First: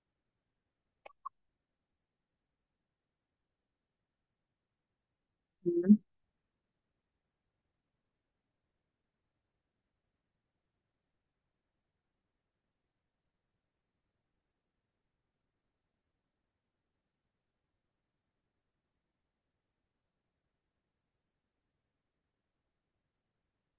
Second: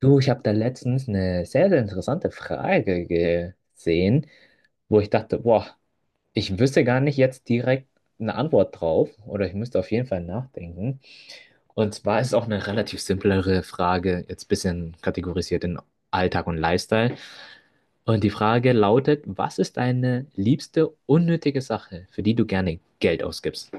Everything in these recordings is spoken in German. Du, ich habe da letztens eine sehr, sehr interessante Frage gesehen, wo ich dachte, boah, Mhm. ich wüsste gar nicht jetzt direkt eine Antwort drauf oder ich müsste auf jeden Fall nachdenken. Und zwar ist es auch eine relativ simplere Frage, jetzt ein bisschen kategorisiert in Alltag und Lifestyle. Und die Frage lautet, was ist deine liebste unnötige Sache, für die du gerne Geld ausgibst?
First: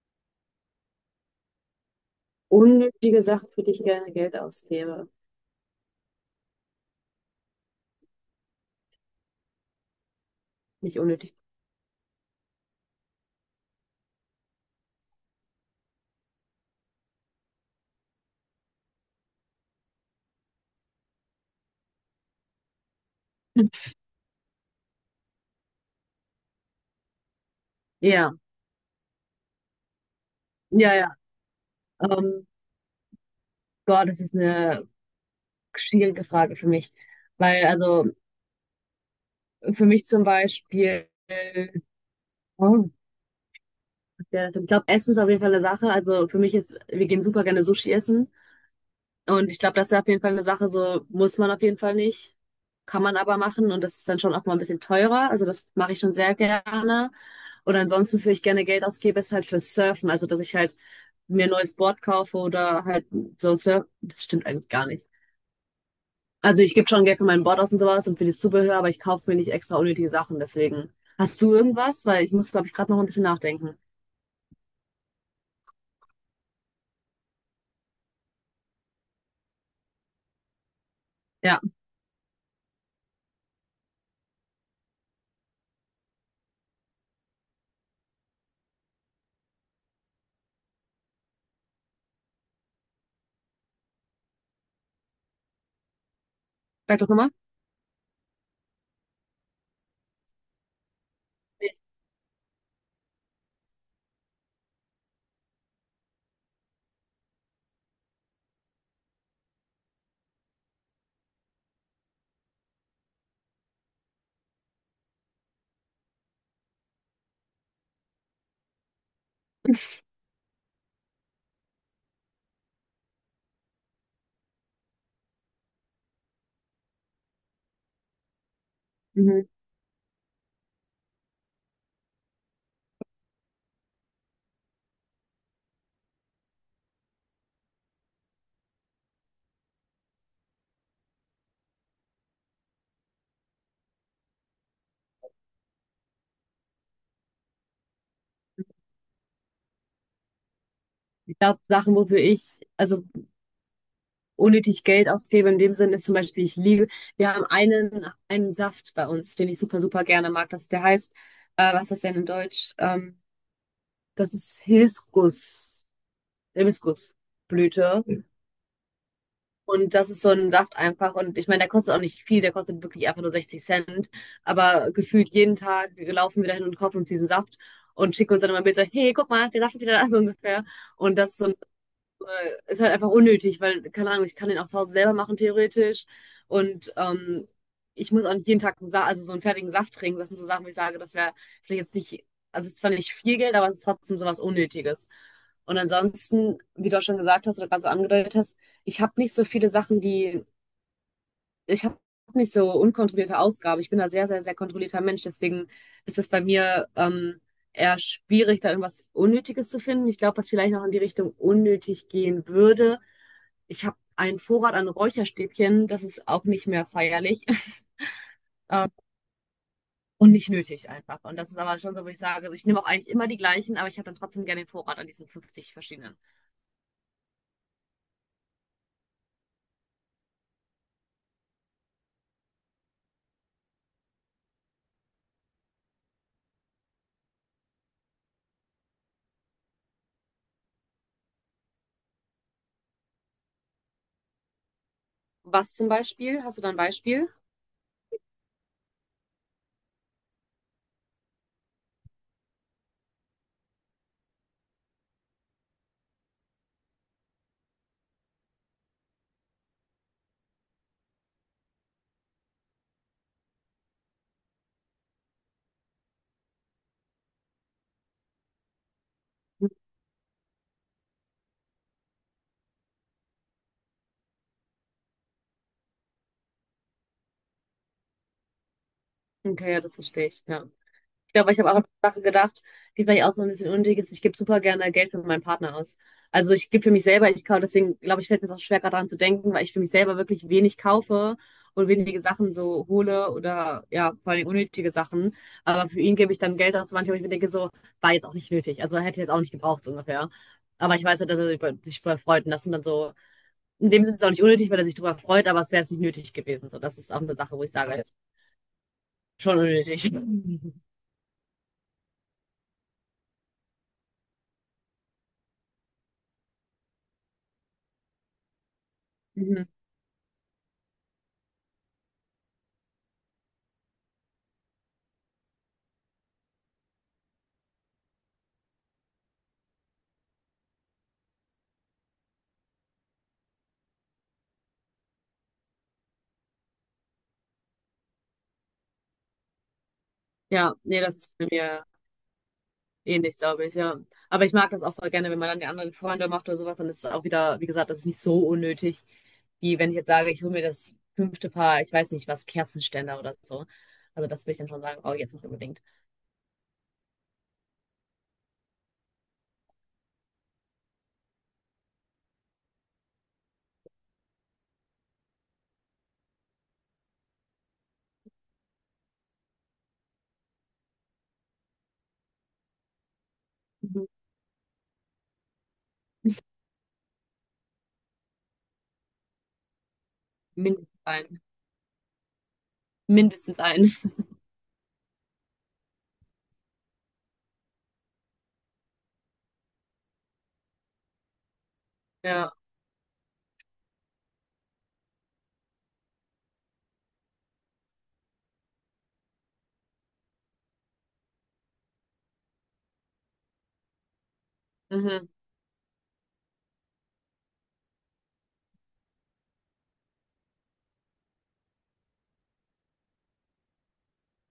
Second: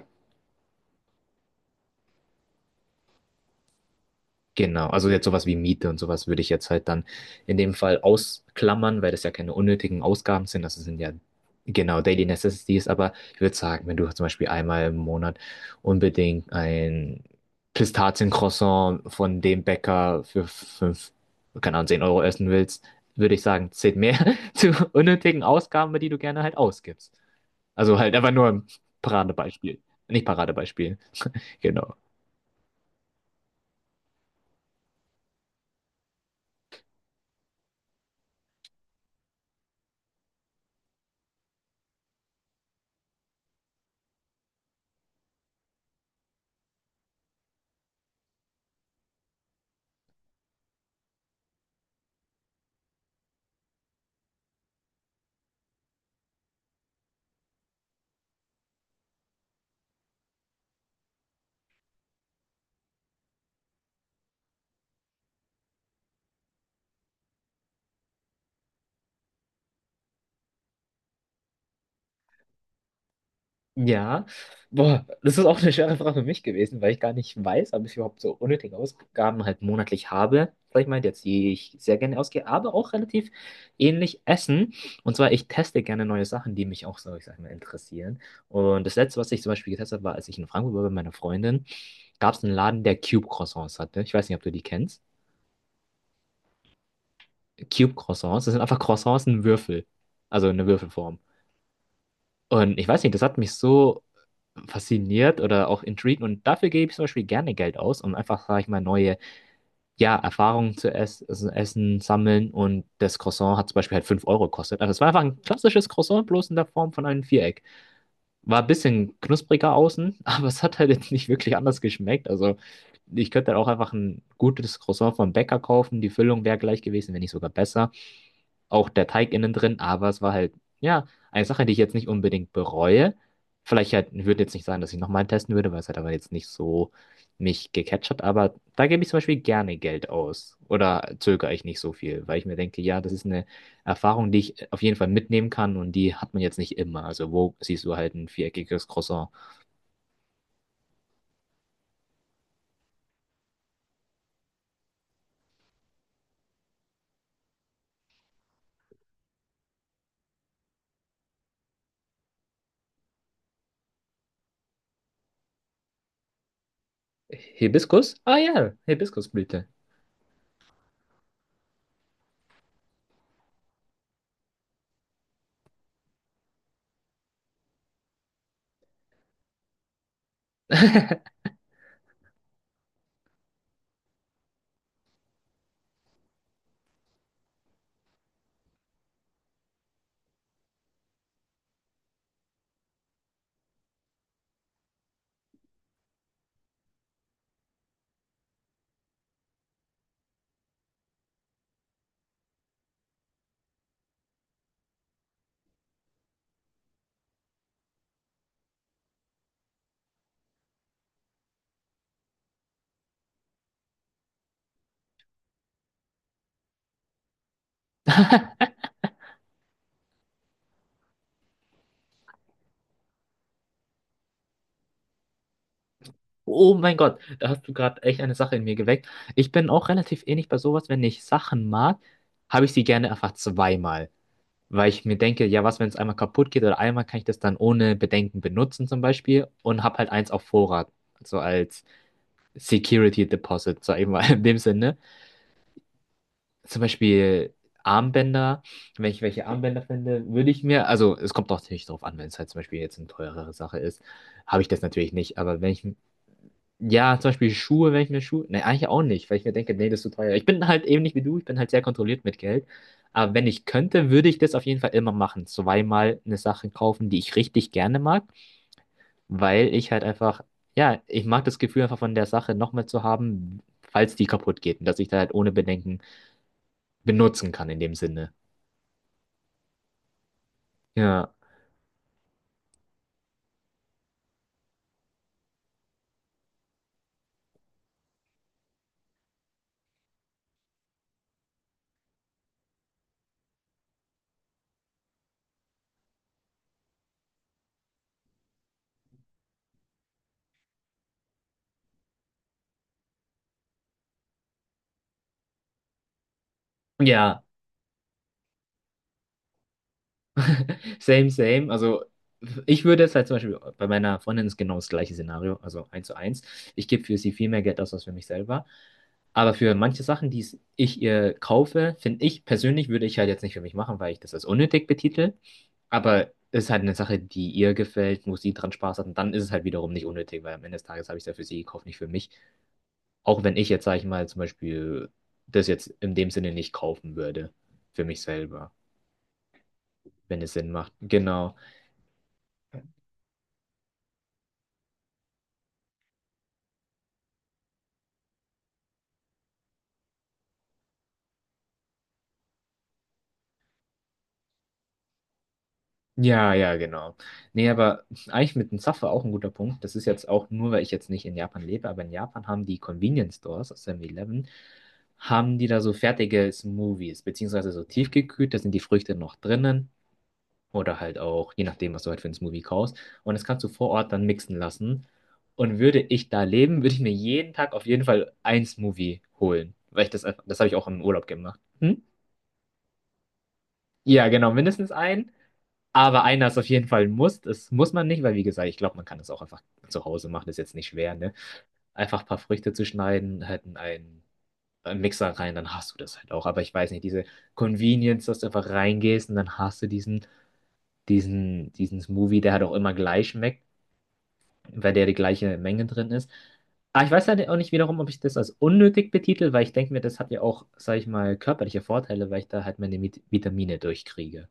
Unnötige Sachen, für die ich gerne Geld Genau, also ausgebe. jetzt sowas wie Miete und sowas würde ich jetzt halt dann in dem Fall ausklammern, weil das ja keine unnötigen Ausgaben sind. Das sind Nicht ja unnötig. genau Daily Necessities, aber ich würde sagen, wenn du zum Beispiel einmal im Monat unbedingt ein Pistaziencroissant von dem Bäcker für fünf, keine Ahnung, 10 Euro essen willst, würde ich sagen, zählt mehr zu unnötigen Ausgaben, die du gerne halt ausgibst. Also halt einfach Ja, nur ein Paradebeispiel. Nicht ja, Paradebeispiel, ja. genau. Ähm, Gott, das ist eine schwierige Frage für mich. Weil, also, für mich zum Beispiel, oh, ja, ich glaube, Essen ist auf jeden Fall eine Sache. Also, für mich ist, wir gehen super gerne Sushi essen. Und ich glaube, das ist ja auf jeden Fall eine Sache, so muss man auf jeden Fall nicht, kann man aber machen und das ist dann schon auch mal ein bisschen teurer. Also das mache ich schon sehr gerne. Und ansonsten, wofür ich gerne Geld ausgebe, ist halt für Surfen. Also, dass ich halt mir ein neues Board kaufe oder halt so Surf. Das stimmt eigentlich gar nicht. Also, ich gebe schon Geld für mein Board aus und sowas und für das Zubehör, aber ich kaufe mir nicht extra unnötige Sachen. Deswegen, hast du irgendwas? Weil ich muss, glaube ich, gerade noch ein bisschen nachdenken. Ja, boah, das ist auch eine schwere Frage für mich gewesen, weil ich gar nicht weiß, ob ich überhaupt so unnötige Ausgaben halt monatlich habe, sag ich mal, jetzt die Ja, ich sehr gerne ausgehe, aber auch relativ ähnlich essen. Und zwar, ich teste gerne neue Sachen, die mich auch so, ich sag mal, interessieren. Und das Letzte, was ich zum Beispiel getestet habe, war, als ich in Frankfurt war bei meiner Freundin, gab es einen Laden, der Cube Croissants hatte. Ich weiß nicht, ob du die kennst. sag das nochmal. Cube Croissants, das sind einfach Croissants in Würfel, also eine Würfelform. Nee. Und ich weiß nicht, das hat mich so fasziniert oder auch intrigued und dafür gebe ich zum Beispiel gerne Geld aus, um einfach, sage ich mal, neue, ja, Erfahrungen zu essen, sammeln und das Croissant hat zum Beispiel halt 5 Euro gekostet. Also es war einfach ein klassisches Croissant, bloß in der Form von einem Viereck. War ein bisschen knuspriger außen, aber es hat halt jetzt nicht wirklich anders geschmeckt, also ich könnte halt auch einfach ein gutes Croissant vom Bäcker kaufen, die Füllung wäre gleich gewesen, wenn nicht sogar besser auch der Teig Mhm. innen drin, aber es war halt, ja, eine Sache, die ich jetzt nicht unbedingt bereue. Vielleicht halt, ich würde jetzt nicht sagen, dass ich nochmal testen würde, weil es halt aber jetzt nicht so mich gecatcht hat, aber da gebe ich zum Beispiel gerne Geld aus oder zögere ich nicht so viel, weil ich mir denke, ja, das ist eine Erfahrung, die ich auf jeden Fall mitnehmen kann und die hat man jetzt nicht immer. Also wo siehst du halt ein viereckiges Croissant? Ich glaube, Sachen, wofür ich, also unnötig Geld ausgebe. In dem Sinne ist zum Beispiel, ich liebe, wir haben einen Saft bei uns, den ich super, super gerne mag. Das, der heißt, was ist das denn in Deutsch? Das ist Hibiskus, Hibiskusblüte. Hibiskus? Ah ja, Hibiskusblüte. Und das ist so ein Saft einfach. Und ich meine, der kostet auch nicht viel, der kostet wirklich einfach nur 60 Cent. Aber gefühlt jeden Tag laufen wir dahin und kaufen uns diesen Saft und schicken uns dann immer ein Bild so, hey, guck mal, der Saft ist wieder da, so ungefähr. Und das ist so ist halt einfach unnötig, weil, keine Ahnung, ich kann den auch zu Hause selber machen, theoretisch. Und ich muss auch nicht jeden Tag einen Sa also so einen fertigen Saft trinken. Das sind so Sachen, wo ich sage, das wäre vielleicht jetzt nicht, also es ist zwar nicht viel Geld, aber es ist trotzdem sowas Unnötiges. Und ansonsten, wie du auch schon gesagt hast oder gerade so angedeutet hast, ich habe nicht so viele Sachen, die ich habe nicht so unkontrollierte Ausgabe. Ich bin da sehr, sehr, sehr kontrollierter Mensch. Deswegen ist es bei mir eher schwierig, da irgendwas Unnötiges zu finden. Ich glaube, was vielleicht noch in die Richtung unnötig gehen würde. Ich habe einen Vorrat an Räucherstäbchen. Das ist auch nicht mehr feierlich. Ähm, und nicht nötig einfach. Und das ist aber schon so, wo ich sage, also ich nehme auch eigentlich immer die gleichen, aber ich habe dann trotzdem gerne den Vorrat an diesen 50 verschiedenen. Oh mein Gott, da hast du gerade echt eine Sache in mir geweckt. Ich bin auch relativ ähnlich bei sowas, wenn ich Sachen mag, habe ich sie gerne einfach zweimal. Weil ich mir denke, ja, was, wenn es einmal kaputt geht oder einmal kann ich das dann ohne Bedenken benutzen zum Beispiel und habe halt eins auf Vorrat. So als Security Deposit, sag ich mal in dem Sinne. Was zum Beispiel? Hast du da ein Zum Beispiel? Beispiel Armbänder, wenn ich welche Armbänder finde, würde ich mir, also es kommt auch natürlich drauf an, wenn es halt zum Beispiel jetzt eine teurere Sache ist, habe ich das natürlich nicht, aber wenn ich ja, zum Beispiel Schuhe, wenn ich mir Schuhe. Ne, eigentlich auch nicht, weil ich mir denke, nee, das ist zu teuer. Ich bin halt eben nicht wie du, ich bin halt sehr kontrolliert mit Geld. Aber wenn ich könnte, würde ich das auf jeden Fall immer machen. Zweimal eine Sache kaufen, die ich richtig gerne mag, Hm. weil ich halt einfach, ja, ich mag das Gefühl einfach von der Sache nochmal zu haben, falls die kaputt geht und dass ich da halt ohne Bedenken benutzen kann in dem Sinne. Okay, ja, das verstehe ich. Ja. Ja. Ich glaube, ich habe auch an Sachen gedacht, die vielleicht auch so ein bisschen unnötig ist. Ich gebe super gerne Geld für meinen Partner aus. Also ich gebe für mich selber, ich kaufe, deswegen glaube ich, fällt mir es auch schwer, gerade daran zu denken, weil ich für mich selber wirklich wenig kaufe und wenige Sachen so hole oder ja, vor allem unnötige Sachen. Aber für ihn gebe ich dann Geld aus, manchmal, wo ich mir denke, so, war jetzt auch nicht nötig. Also hätte ich jetzt auch nicht gebraucht, so ungefähr. Aber ich weiß ja, dass er sich sich darüber freut und das sind dann so, in dem Sinne ist es auch nicht unnötig, weil er sich darüber freut, aber es wäre jetzt nicht nötig gewesen. So, das ist auch eine Ja. Sache, wo ich sage, schon unnötig. Same, same. Also ich würde jetzt halt zum Beispiel, bei meiner Freundin ist genau das gleiche Szenario, also eins zu eins. Ich gebe für sie viel mehr Geld aus als für mich selber. Aber Mhm. für manche Sachen, die ich ihr kaufe, finde ich persönlich, würde ich halt jetzt nicht für mich machen, weil ich das als unnötig betitel. Aber es ist halt eine Sache, die ihr gefällt, wo sie dran Spaß hat. Und dann ist es halt wiederum nicht unnötig, weil am Ende des Tages habe ich es ja für sie gekauft, nicht für mich. Auch wenn ich jetzt, sage ich mal, zum Beispiel das jetzt in dem Sinne nicht kaufen würde, für mich selber, wenn es Sinn Ja, macht. nee, das ist bei Genau. mir ähnlich, glaube ich, ja. Aber ich mag das auch voll gerne, wenn man dann die anderen Freunde macht oder sowas, dann ist es auch wieder, wie gesagt, das ist nicht so unnötig, wie wenn ich jetzt sage, ich hole mir das fünfte Paar, ich weiß nicht was, Kerzenständer oder so. Also das würde ich dann schon sagen, oh, jetzt nicht unbedingt. Ja, ja, genau. Nee, aber eigentlich mit dem Zaffer auch ein guter Punkt. Das ist jetzt auch nur, weil ich jetzt nicht in Japan lebe, aber in Japan haben die Convenience Stores, also 7-Eleven, haben die da so fertige Smoothies, beziehungsweise so tiefgekühlt, da sind die Früchte noch drinnen oder halt auch, je nachdem, was du halt für einen Smoothie kaufst. Und das kannst du vor Mhm. Ort dann mixen lassen. Und würde ich da leben, würde ich mir jeden Tag auf jeden Fall ein Smoothie holen, weil ich das einfach, das habe ich auch Mindestens im Urlaub ein. gemacht. Hm? Mindestens ein. Ja, genau, mindestens einen. Aber einer ist auf jeden Fall ein Muss. Das muss man nicht, weil wie gesagt, ich glaube, man kann das auch einfach zu Hause machen. Ist jetzt nicht schwer, ne? Einfach ein paar Ja. Früchte zu schneiden, halt in einen Mixer rein, dann hast du das halt auch. Aber ich weiß nicht, diese Convenience, dass du einfach reingehst und dann hast du diesen Smoothie, der halt auch immer gleich schmeckt, weil der die Mhm. gleiche Menge drin ist. Aber ich weiß halt auch nicht wiederum, ob ich das als unnötig betitel, weil ich denke mir, das hat ja auch, sag ich mal, körperliche Vorteile, weil ich da halt meine Vitamine durchkriege.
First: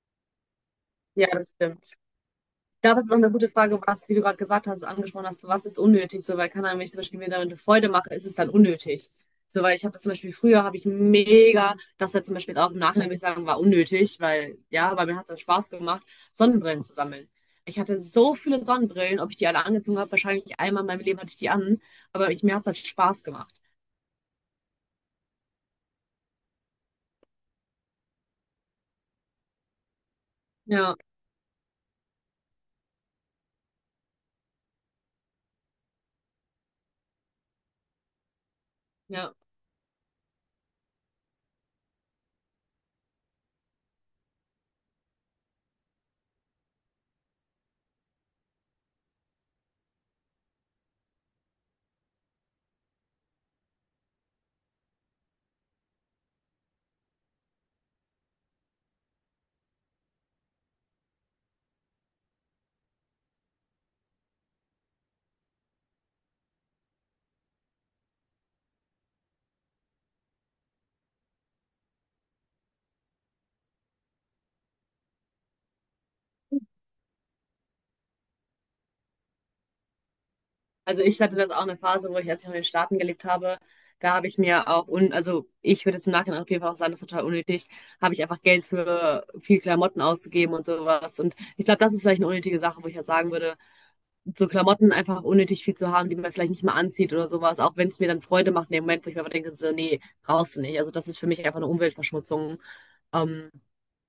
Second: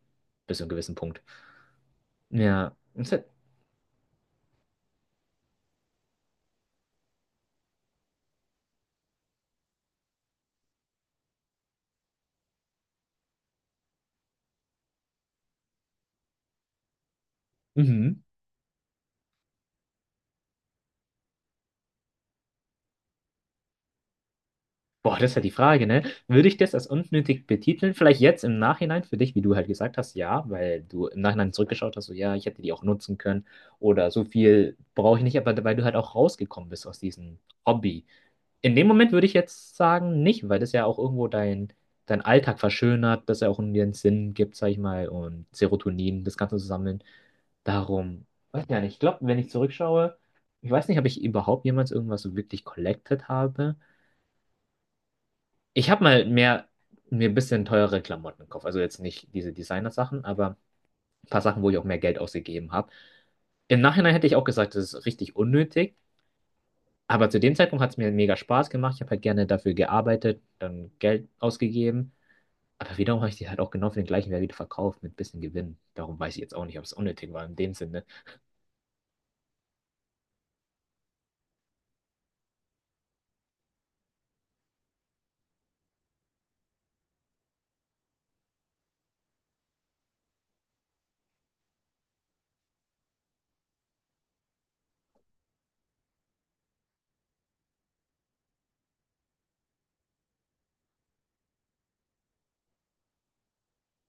Bis zu einem gewissen Punkt. Ja, das stimmt. Ich Ja. glaube, es Das ist ist auch halt, eine gute Frage, was, wie du gerade gesagt hast, angesprochen hast, was ist unnötig? So, weil, keine Ahnung, wenn ich zum Beispiel mir damit eine Freude mache, ist es dann unnötig. So, weil ich habe das zum Beispiel früher, habe ich mega, das jetzt zum Beispiel jetzt auch im Nachhinein würde ich sagen, war unnötig, weil, ja, weil mir hat es dann Spaß gemacht, Sonnenbrillen zu sammeln. Ich hatte mhm. so viele Sonnenbrillen, ob ich die alle angezogen habe, wahrscheinlich einmal in meinem Leben hatte ich die an, aber ich, mir hat es halt Spaß gemacht. Boah, das ist halt die Frage, ne? Würde ich das als unnötig betiteln? Vielleicht jetzt im Nachhinein für dich, wie du halt gesagt hast, ja, weil Ja, du im Nachhinein zurückgeschaut hast, so ja, ich hätte die auch nutzen können oder so viel brauche ich nicht, aber weil du halt auch rausgekommen bist aus diesem Hobby. In dem Moment würde ich ja. jetzt sagen, nicht, weil das ja auch irgendwo dein Alltag verschönert, dass er auch irgendwie einen Sinn gibt, sag ich mal, und Serotonin, das Ganze zu sammeln. Darum, weiß ja nicht. Ich glaube, wenn ich zurückschaue, ich weiß nicht, ob ich überhaupt jemals irgendwas so wirklich collected habe. Ich habe mal mehr, mir ein bisschen teurere Klamotten gekauft. Also jetzt nicht diese Designer-Sachen, aber ein paar Sachen, wo ich auch mehr Geld ausgegeben habe. Im Nachhinein hätte ich auch gesagt, das ist richtig unnötig. Aber zu dem Zeitpunkt hat es mir mega Spaß gemacht. Ich habe halt gerne dafür gearbeitet, dann Geld ausgegeben. Aber wiederum habe ich die halt auch genau für den gleichen Wert wieder verkauft mit ein bisschen Gewinn. Darum weiß ich jetzt auch nicht, ob es unnötig war in dem Sinne. Also ich hatte das auch eine Phase, wo ich, als ich noch in den Staaten gelebt habe, da habe ich mir auch, un also ich würde jetzt im Nachhinein auf jeden Fall auch sagen, das ist total unnötig, habe ich einfach Geld für viel Klamotten ausgegeben und sowas. Und ich glaube, das ist vielleicht eine unnötige Sache, wo ich halt sagen würde, so Klamotten einfach unnötig viel zu haben, die man vielleicht nicht mal anzieht oder sowas, auch wenn es mir dann Freude macht in dem Moment, wo ich mir aber denke, so, nee, brauchst du nicht. Also das ist für mich einfach eine Umweltverschmutzung. Ähm,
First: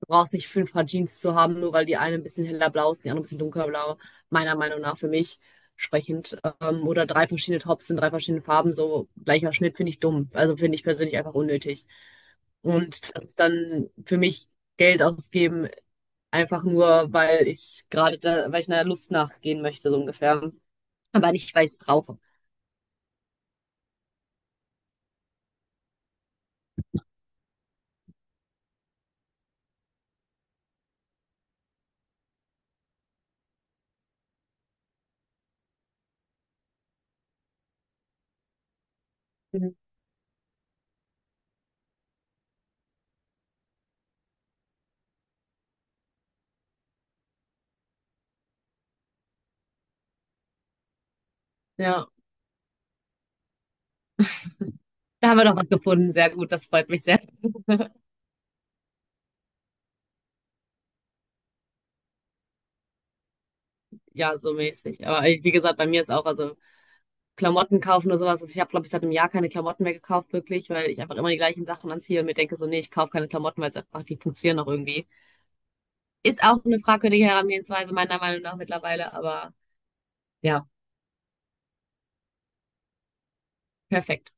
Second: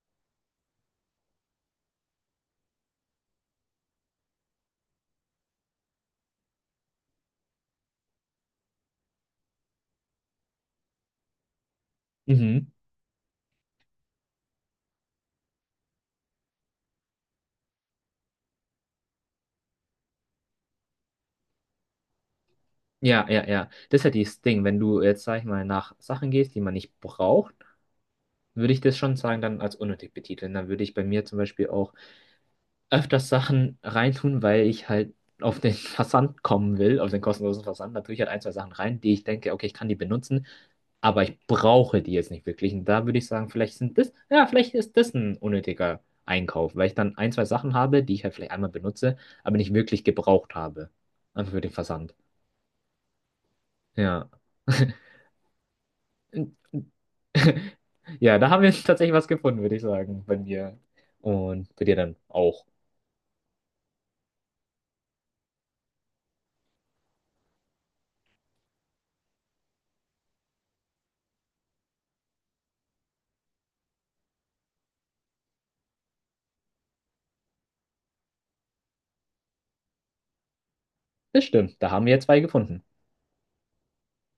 Du brauchst nicht fünf Paar Jeans zu haben, nur weil die eine ein bisschen heller blau ist und die andere ein bisschen dunkelblau. Meiner Meinung nach für mich sprechend. Oder drei verschiedene Tops in drei verschiedenen Farben, so gleicher Schnitt finde ich dumm. Also finde ich persönlich einfach unnötig. Mhm. Und das ist dann für mich Geld ausgeben, einfach nur, weil ich gerade da, weil ich einer Lust nachgehen möchte, so ungefähr. Aber nicht, weil ich es brauche. Ja, ja, ja. Das ist halt das Ding. Wenn du jetzt, sag ich mal, nach Sachen gehst, die man nicht braucht, würde ich das schon sagen, dann als unnötig betiteln. Dann würde ich bei mir zum Beispiel auch öfters Sachen reintun, weil ich halt auf den Versand kommen will, auf den kostenlosen Versand. Da tue ich halt ein, zwei Sachen rein, die ich denke, okay, Mhm. ich kann die benutzen, aber ich brauche die jetzt nicht wirklich. Und da würde ich sagen, vielleicht sind das, ja, vielleicht ist das ein unnötiger Einkauf, weil ich dann ein, zwei Sachen habe, die ich halt vielleicht einmal benutze, aber nicht wirklich gebraucht habe. Einfach für den Ja, Versand. Ja. da haben wir doch was gefunden. Sehr gut, das freut mich sehr. Ja, da haben wir tatsächlich was gefunden, würde ich sagen, bei mir. Und bei dir dann auch. Ja, so mäßig. Aber ich, wie gesagt, bei mir ist auch, also Klamotten kaufen oder sowas. Also ich habe, glaube ich, seit einem Jahr keine Klamotten mehr gekauft, wirklich, weil ich einfach immer die gleichen Sachen anziehe und mir denke so, nee, ich kaufe keine Klamotten, weil es einfach, die funktionieren noch irgendwie. Ist auch eine fragwürdige Herangehensweise, meiner Meinung nach mittlerweile, aber ja, Das stimmt, da haben wir zwei gefunden. perfekt.